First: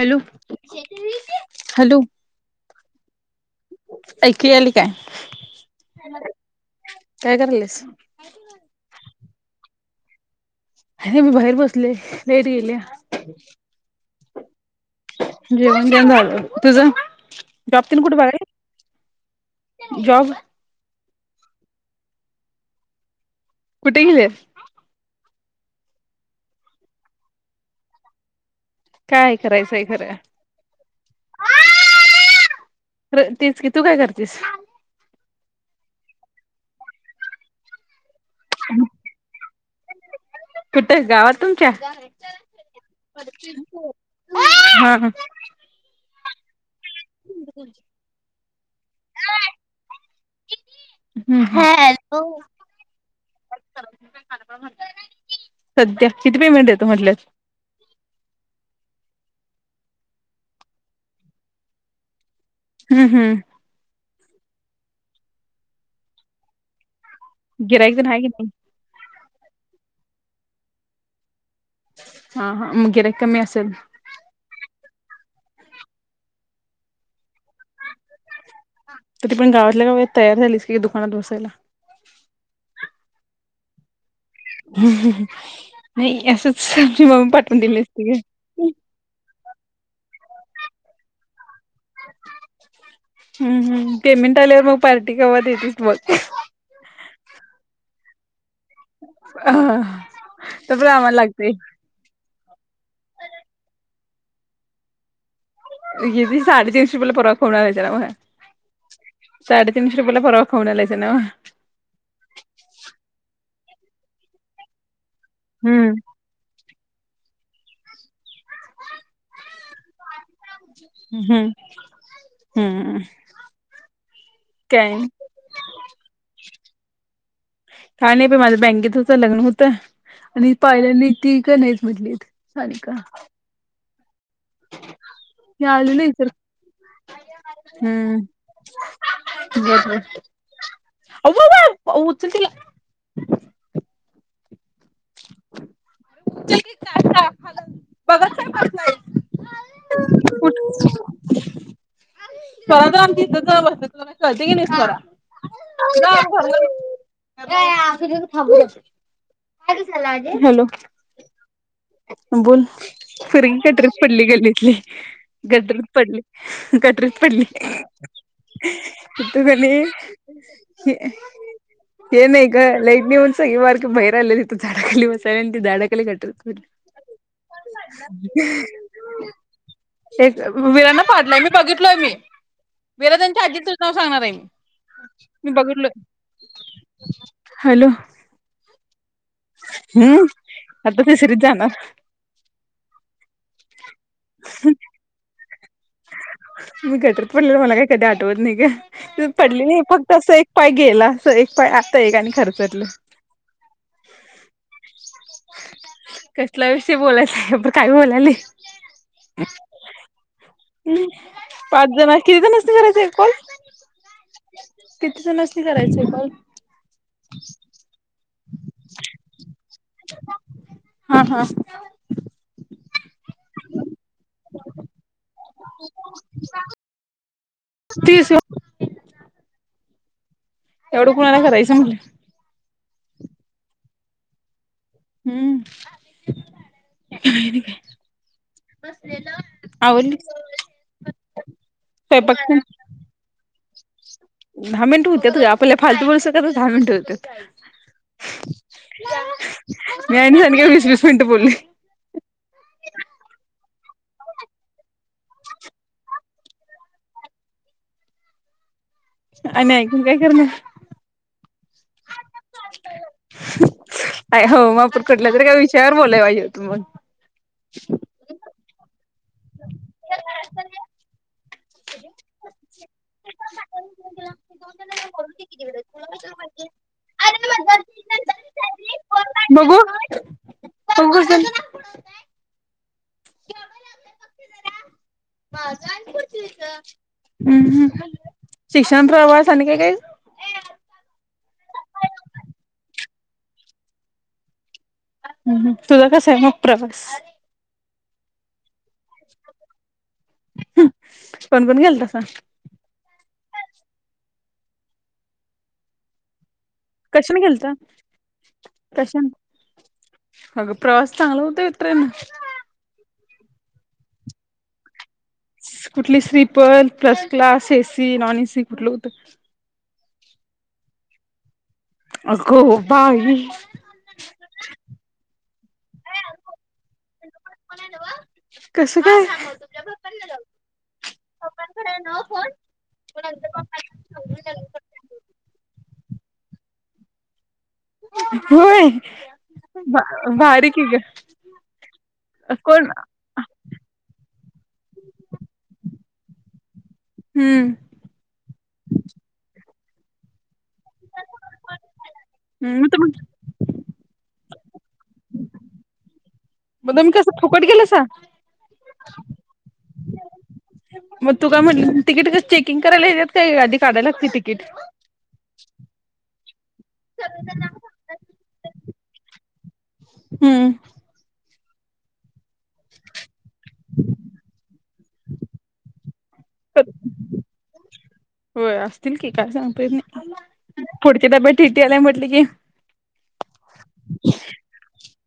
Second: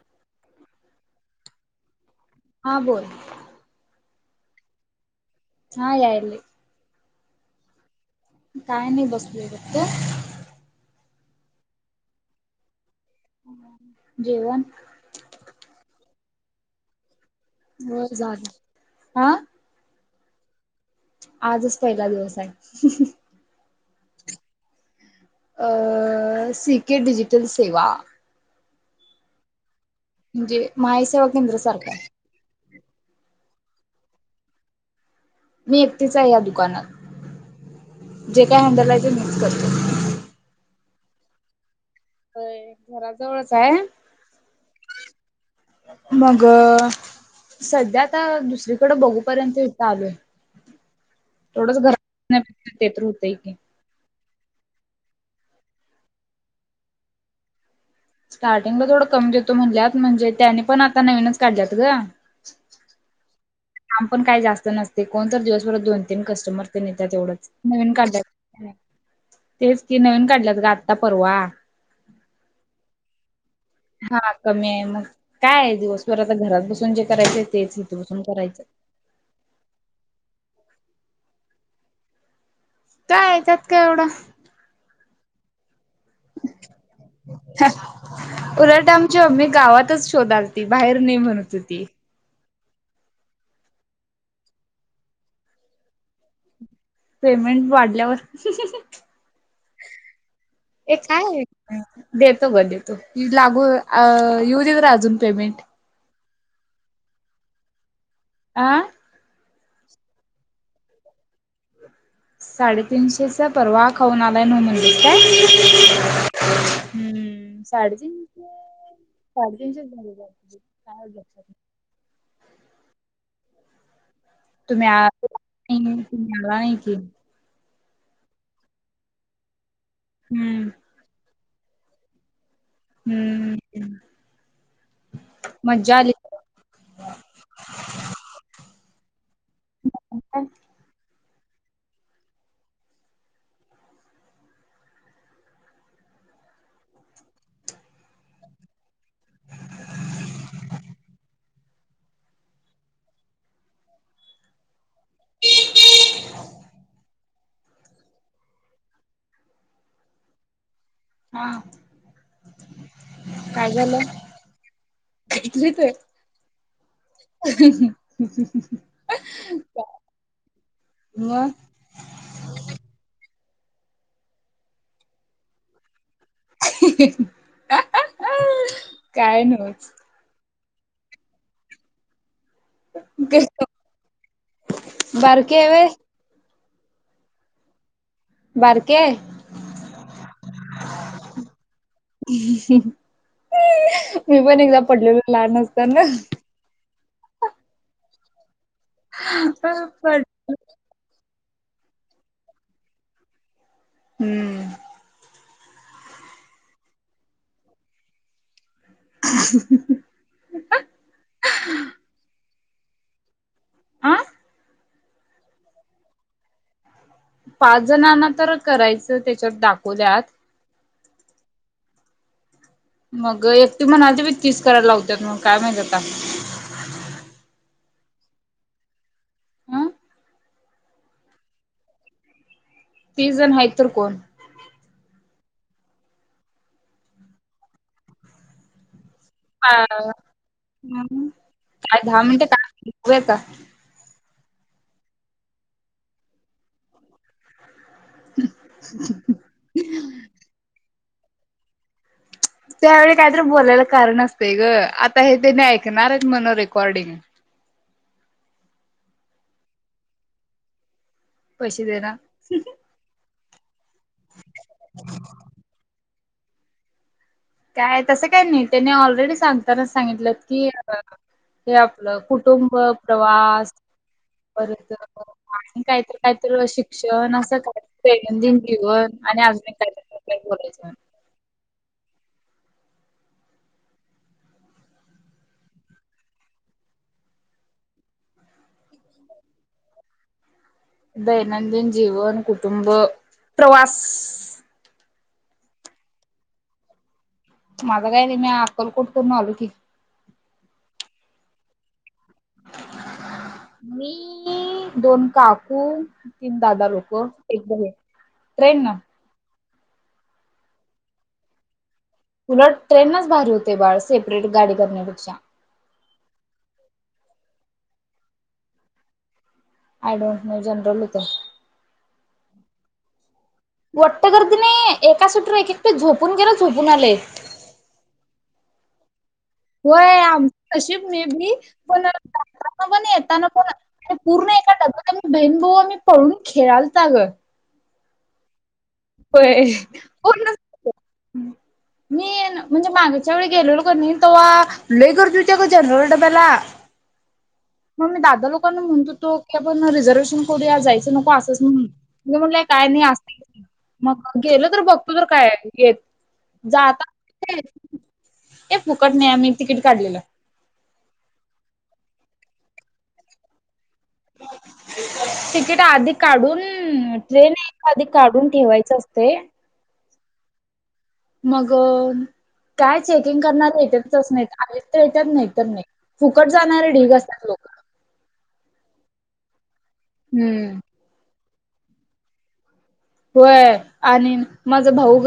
Hello. Hello. हा. बोल. ऐकि आली काय? हा यायली. काय करालस? काय नाही. बसलूय बघ तु? अरे मी बाहेर बसलोय. लाईट गेल्या. जेवण जेवण बिवण झालं. तुझं. जॉब तिन हो कुठे बघे, झालं हा जॉब. आजच पहिला दिवस आहे. कुठ गल्यास. अ सी के डिजिटल सेवा.... काय करायचंय. खरं म्हणजे मायसेेवा केंद्र सारखा. र तीच कि तू काय करतेस. मी एकटीच आहे, या दुकानात. जे काय हँडल आहे ते मिच करते. कुठ गावात तुमच्या. होय घराजवळच आहे हा. हा मग... सध्या आता दुसरीकडे बघूपर्यंत इथ आलोय थोडच हॅलो घरण्याप ते तर र्होतय की. सध्या किती पेमेंट देतो म्हटल्यात. स्टार्टिंगला थोडं कमी देतो म्हणल्यात म्हणजे त्यानी पण आता नवीनच काढल्यात ग. हम्म हम्म काम काही जास्त नसते कोणतर दिवसभरात दोन तीन कस्टमर तेन येत. तेवढंच नवीन गिराईक तेन हाय की नाही? काढल्यात. तेच ती नवीन काढल्यात ग आत्ता परवा. हा हा मग गिराईक कमी अस हा कमी आहे मग. काय दिवसभर आता घरात बसून जे करायचं तेच इथे बसून करायचं. तरी पण गावातल्या गाव तयार झालीस की दुकानात बसायला. काय त्यात काय एवढं. हम् नाही असंच मम्मी पाठवून दिली नसती ग. तोंडालती बाहेर नाही म्हणत होती हम्म हम् पेमेंट आल्यावर पार्टी कवा देतीस मग. पेमेंट वाढल्यावर. तर पण हे आम्हाला काय लागते दे तो ग देतो लागू येऊ दे तर अजून. पेमेंट. साडे तिनशे बला पगार येणार आहेला आ साडेतीनशे रुपयाेला परवा खाउन आलायसा नव्ह. साडेतीनशेचा परवा खाऊन आलाय न म्हणजे काय हम्म हम्म साडेतीनशे साडेतीनशेच दिले ग. हम्म हम्म तुम्ही काय आ तुम्ही आला नाही की काय नाही बाई माझं बँकेत होतं लग्न होतं. आणि हम्म पाहिल्यानी. ती का नाहीच म्हटलीत [inaudible] हम्म याले मज्जा ना आली. इर हम् बर बर अगं उचल तिला [unintelligible] य बघत बसलाईस उठ स्वरात आमच्या इथ जा असते तुला कळते की नाही स्वरा [inaudible] ह अस था़ंब [inaudible] हॅलो हा बोल पोरगी काय गटरीत झालं पडली गल्लीतली ऐकलीत गटरीत पडली गटरीत पडली तथ कणी मग हे नाही ग लाईट नेऊन सगळी बारक ब बाहेर आले झाडाखाली बसायला आलती झाडा खाली गट काय नव्हतच वीरांन पाडलाय मी बघितलोय मी विराजांच्या आजीच नाव सांगणार आहे मी मी बारकी आहे व्हय बघितलोय हॅलो बारकी आहे हम् आता तिसरीत जाणार मी पण एकदा पडलेलो लहान- असताना मी गटरत पडले मला काय कधी आ वट नाही ग. पडली नाही फक्त पड असं एक पाय गेला अस एक पण आता एक आणि खरचटलं. हम्म कसला विषय बोलायचं आहे आपण काय बोलायलोय [inaudible] हम्म पाच जण किती जण. किती करायचंय कॉल. आ [inaudible] किती जणांना करायचंय कॉल. पाच जण नंतरच करायचं त्याच्यात दाखवल्यात. हा हा. मग एकटी म्हणालती बाई तीस करायला लावत्यात काय माहिती आता? तीस. हं एवढं कुणाला करायचं म्हणलं. तीस जण हाईत तर कोण? हम्. हा, हम्म, आज दहा स्वयंपाक मिनटे तेन. काम [unintelligible] दहा मिनिट होत्यात ग आपल्याला फालतू बोलस [unintelligible] दहा मिनट होत्यात. मी आणि [unintelligible] वीस वीस मिनट बोलली. त्यावेळी काहीतरी बोलायला कारण असतेय ग आता हे तेनी ऐकणार आहेत म्हण रेकॉर्डिंग. आणि ऐकून काय करणार. पैसे देणार हो मग आपण कुटल्या तरी का विषयावर बोलाय पाहिजे. तु बोल. काय तसं काय नाही त्यानी ऑलरेडी सांगताना सांगितल्यात की हे आपलं कुटुंब, प्रवास परत आणि काहीतरी काहीत शिक्षण असं काहीत दैनंदिन जीवन आणि अजून बघू काही तर काही बोलायचं. बघू कस हम्म हम्म, शिक्षण प्रवास आणि काय काय? दैनंदिन जीवन, कुटुंब, प्रवास. हम्म, तुझा कस आहे मग प्रवास. माझ काय नाही मी अक्कलकोट करून आलो की. [unintelligible] कोण कोण गेल तसा? मी दोन काकू. तीन दादा लोक कशाने एक गेलता [unintelligible] ट्रेन न. कशाने अगं प्रवास चांगला होताय. उलट ट्रेनच भारी होतय बाळ सेपरेट गाडी करण्यापेक्षा. कुठली sleeper, first class, AC non AC कुठलं होतं? आय डोंट नो जनरल होत. आग बाई. वट्ट गर्दी नय एका सीटवर एक एकटी झोपून गेलो झोपून आलोय. कसं काय? होय आमच नाशीब मे बी पण जाताना पण येताना पण पूर्ण एका डब्यात बहीण भाऊ आम्ही पळून खेळालता अग. होय. होय पूर्णच, भारी की ग मी म्हणजे कोण मागेच्या वेळी गेलेलो कण्य तवा लय गर्दी होती अग जनरल डब्याला. हम्म म मी दादा लोकांना म्हणत होतो की पण रिझर्वेशन करूया जायच नको असंच म्हणून मी म्हणलं मग काय नाही तुम्ही अस मग गेलं तर बघतो तर काय येत. मग जाता तुम्ही कसं फुकट गेलासा हे फुकट नाही आम्ही तिकीट काढलिला. मग तू काय म्हटलं तिकीट कस चेकिंग करायला येत का गाडीत. साध्या लागते टिकीट. तिकीट आधी काढून. ह ट्रेन एखादी काढून. ठेवायचं असते. हम्म. मग कायचे. ंग करणार यच नाही आले येत नाही तर नाही फुकट जाणारे ढिग असतात लोक. हम्म. [unintelligible] पुढचे टिटी आला म्हटले की- होय आणि माझं भाऊ ग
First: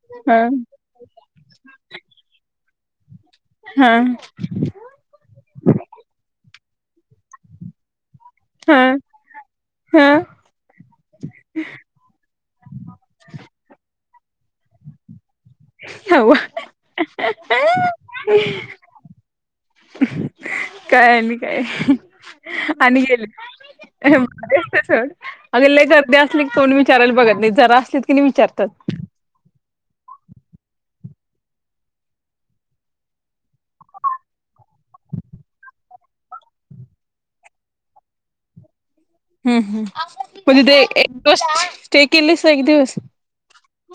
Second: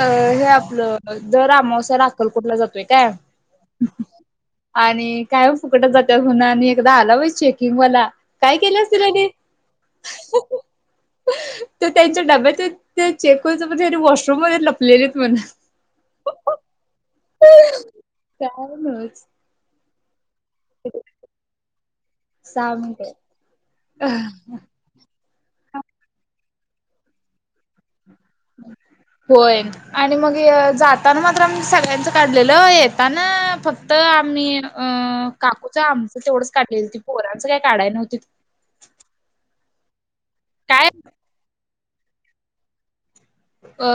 अ हे हा आपलं दर अमावस्याला अक्कलकोटला जातो. ते काय- हा आणि काय फुकटच जाते होवून आणि- एकदा आला होय चेकिंग वाला- काय केलं हा असतिल हयांनी हा ते त्यांच्या डब्यात चेक कराच म्हणजे वॉश- रुम मध्ये लपलेत म्हण- हवा कायमच- काय आणि काय सहा आणि मिनिट गेली [unintelligible] सोड- अग लइ गर्दी असली की कोणी विचारायला बघत नाही जरा असली- होय आणि मग जात- जातांना मात्र आम्ही सगळ्यांचं काढलेलं येताना फक्त आम्ही अं काकूचं आमचं तेवढंच काढलेलं ते पोरांचं काही काढाय नव्हती- हम्म हम्म. म्हणजे ते एक दो- ते केलीस एक दिवस - अ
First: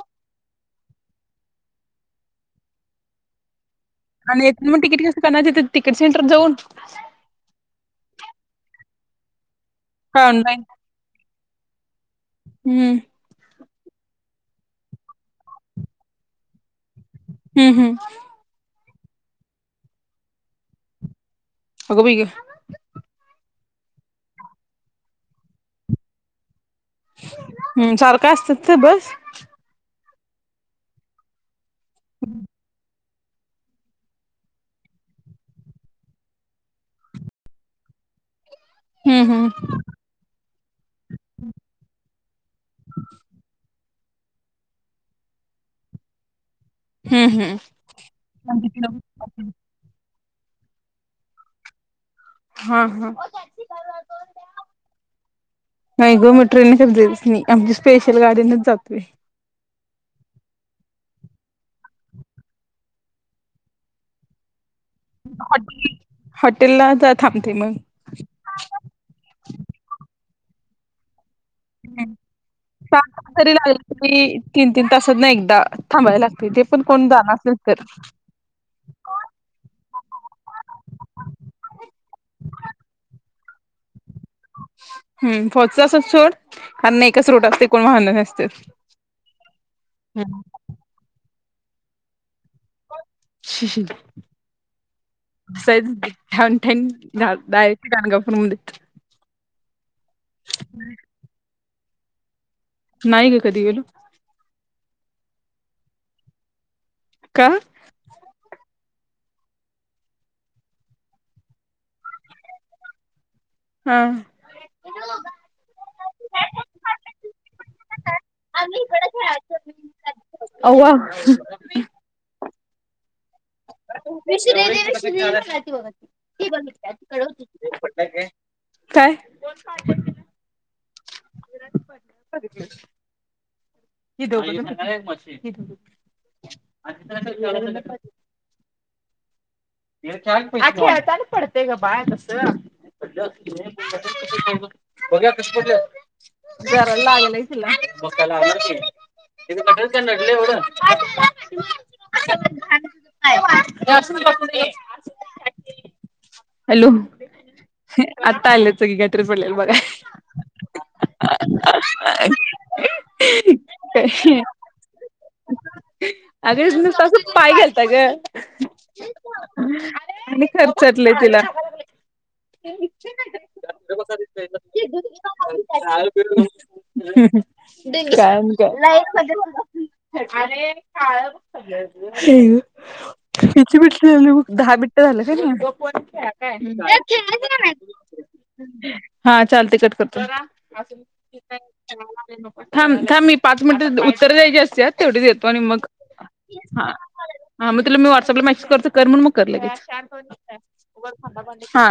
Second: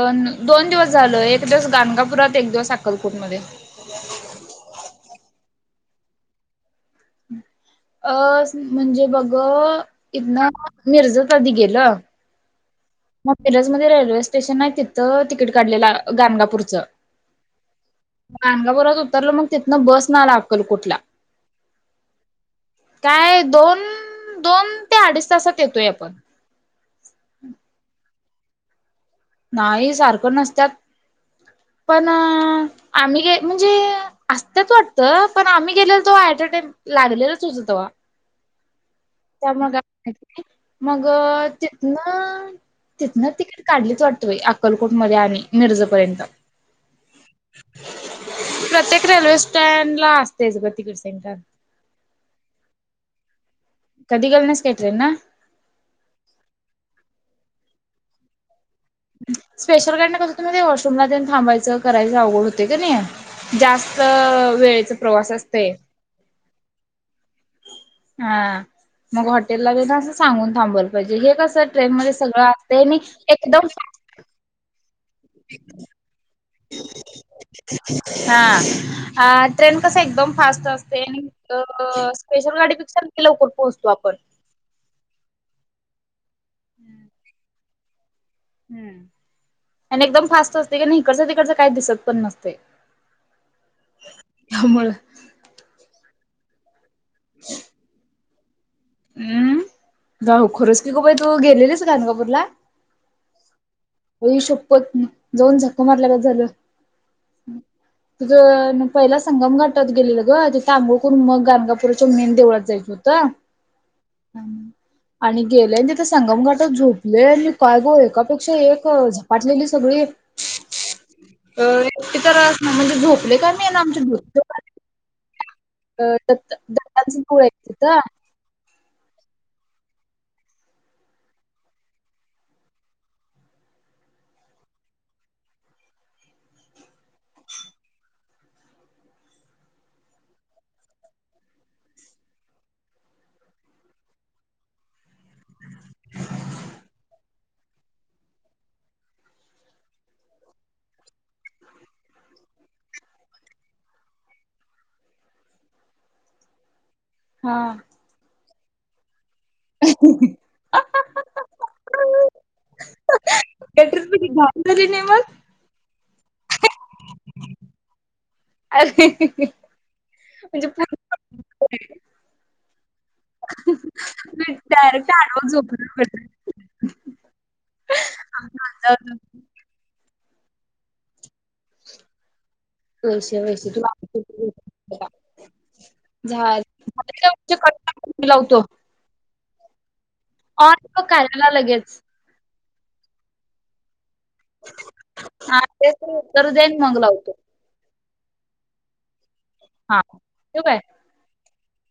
दोन दिवस झाल एक दिवस गाणगापुरात एक दिवस अक्कलकोट मध्यें. आणि एक मोठी [unintelligible] तिकीट सेंटर जाऊन- अ म्हणजे बघ- काय इतन ऑनलाईन मिरजेत अधि गेेलतो. ल. हम्म. म रेल्वे स्टेशन आहे तिथं तिकीट काढलेलं गाणगापूरचं हम्म हम्म गानगापुरात होत तरल मग तिथन बस न आला अक्कलकोटला. अगं बाई काय दोन दोन ते अडीच तासात येतोय आपण. हम्म सार काय अस्त तीड बट नाही सारखं नसत्यात. पण अ आम्ही गे म्हणजे, असत्यात वाटतं, पण आम्ही गेलेल तेव्हा ऍट अ टाम लागलेलंच होत तेवा हम्म त्या हम्म मग, मग तिथन तिथन तिकीट काढलीच वाटतं? अक्कलकोटमध्ये आहे मिरजपर्यंत. हम्म हम्म. तेज पत कठ सेट [inaudible] हा हा. गेली नाहीस काय ट्रेन न? नाही गोमटरेने कर दस नाही [inaudible] आमची स्पेशल गाडीनच जातो. स्पेशल गाडीनं, कस तुम्ही ते वाँशरूम ला थांबायचं करायच अवघड होतंय की नाही जास्त वेळ प्रवास असते. हॉटेल ला थांबते मग. हा, मग हॉटेल ला बे असं सांगून थांबवलं पाहिजे, हे कस ट्रेन मध्ये सगळं असतय नाही सात तास जरी एकदम लागले तरी तीन तीन तासात ना एकदा थांबायला लागते ते पण कोण जाणार असेल तर हा. अ ट्रेन कस एकदम फास्ट असते आणि स्पेशल गाडीपेक्षा लवकर पोहोचतो आपण. हम्म फच सोड [inaudible] कारण एकच रूट असतय. कोण म्हणाल हम्. आणि एकदम फास्ट असतय, ईकडच तिकडच काय दिसत पण नसतय. शश [inaudible] व ठन [inaudible] य काग [inaudible] आणिमध्ये [inaudible] [unintelligible] हम्म. जाऊ खरंच की ग बाई तू गेलेलीस गाणगापूरला- नाही ग कधी गेलू. आई शप्पथ जाऊन झकं मारल्यागत झालं. का तुझ न. पहिला संगम घाटात गेलेलं ग तिथ अंगोळ करून मग गाणगापुराच्या मेन देवळात जायचं होतं. हा आणि गेलय आणि तिथ संगम घाटत झोपलय आणि काय ग एकापेक्षा एक झपाटलेली सगळी अव्वा अ.. तिथ म्हज दःख [unintelligible] का मी आहे ना आमच्याकड. अ दत्ांच गळायच का? काय? [unintelligible] हि दोघ. खेळता पडत ग बाळ तसं, जरा लागलय तिला. हॅलो. हा. तायलेत सगळीकड. पडलेल बघा हं हं हं अ ए ए. कटरपती घाम झाली नाही मग. अगरच न तसं पाय घालताय ग. अरे म्हणजे आणि खर्चटला तिला. मी डायरेक्ट आडवं झोपलो अरे काळ हग वैशे वैशे तुला विितीबटली अ. दहा बिट्ट झालं का झालं कट हा. चल तिकट कर. अ म करायला लगेच. थां थांबी मी पाच मिनिट [unintelligible] तर द्यायची असते तेवढीच देतो आणि हा मग तेच तर उत्तर देन मग लावतो. हा मग तुला मी वाट ग माग मग. कर लगीच. हा ठेवू काय? हा.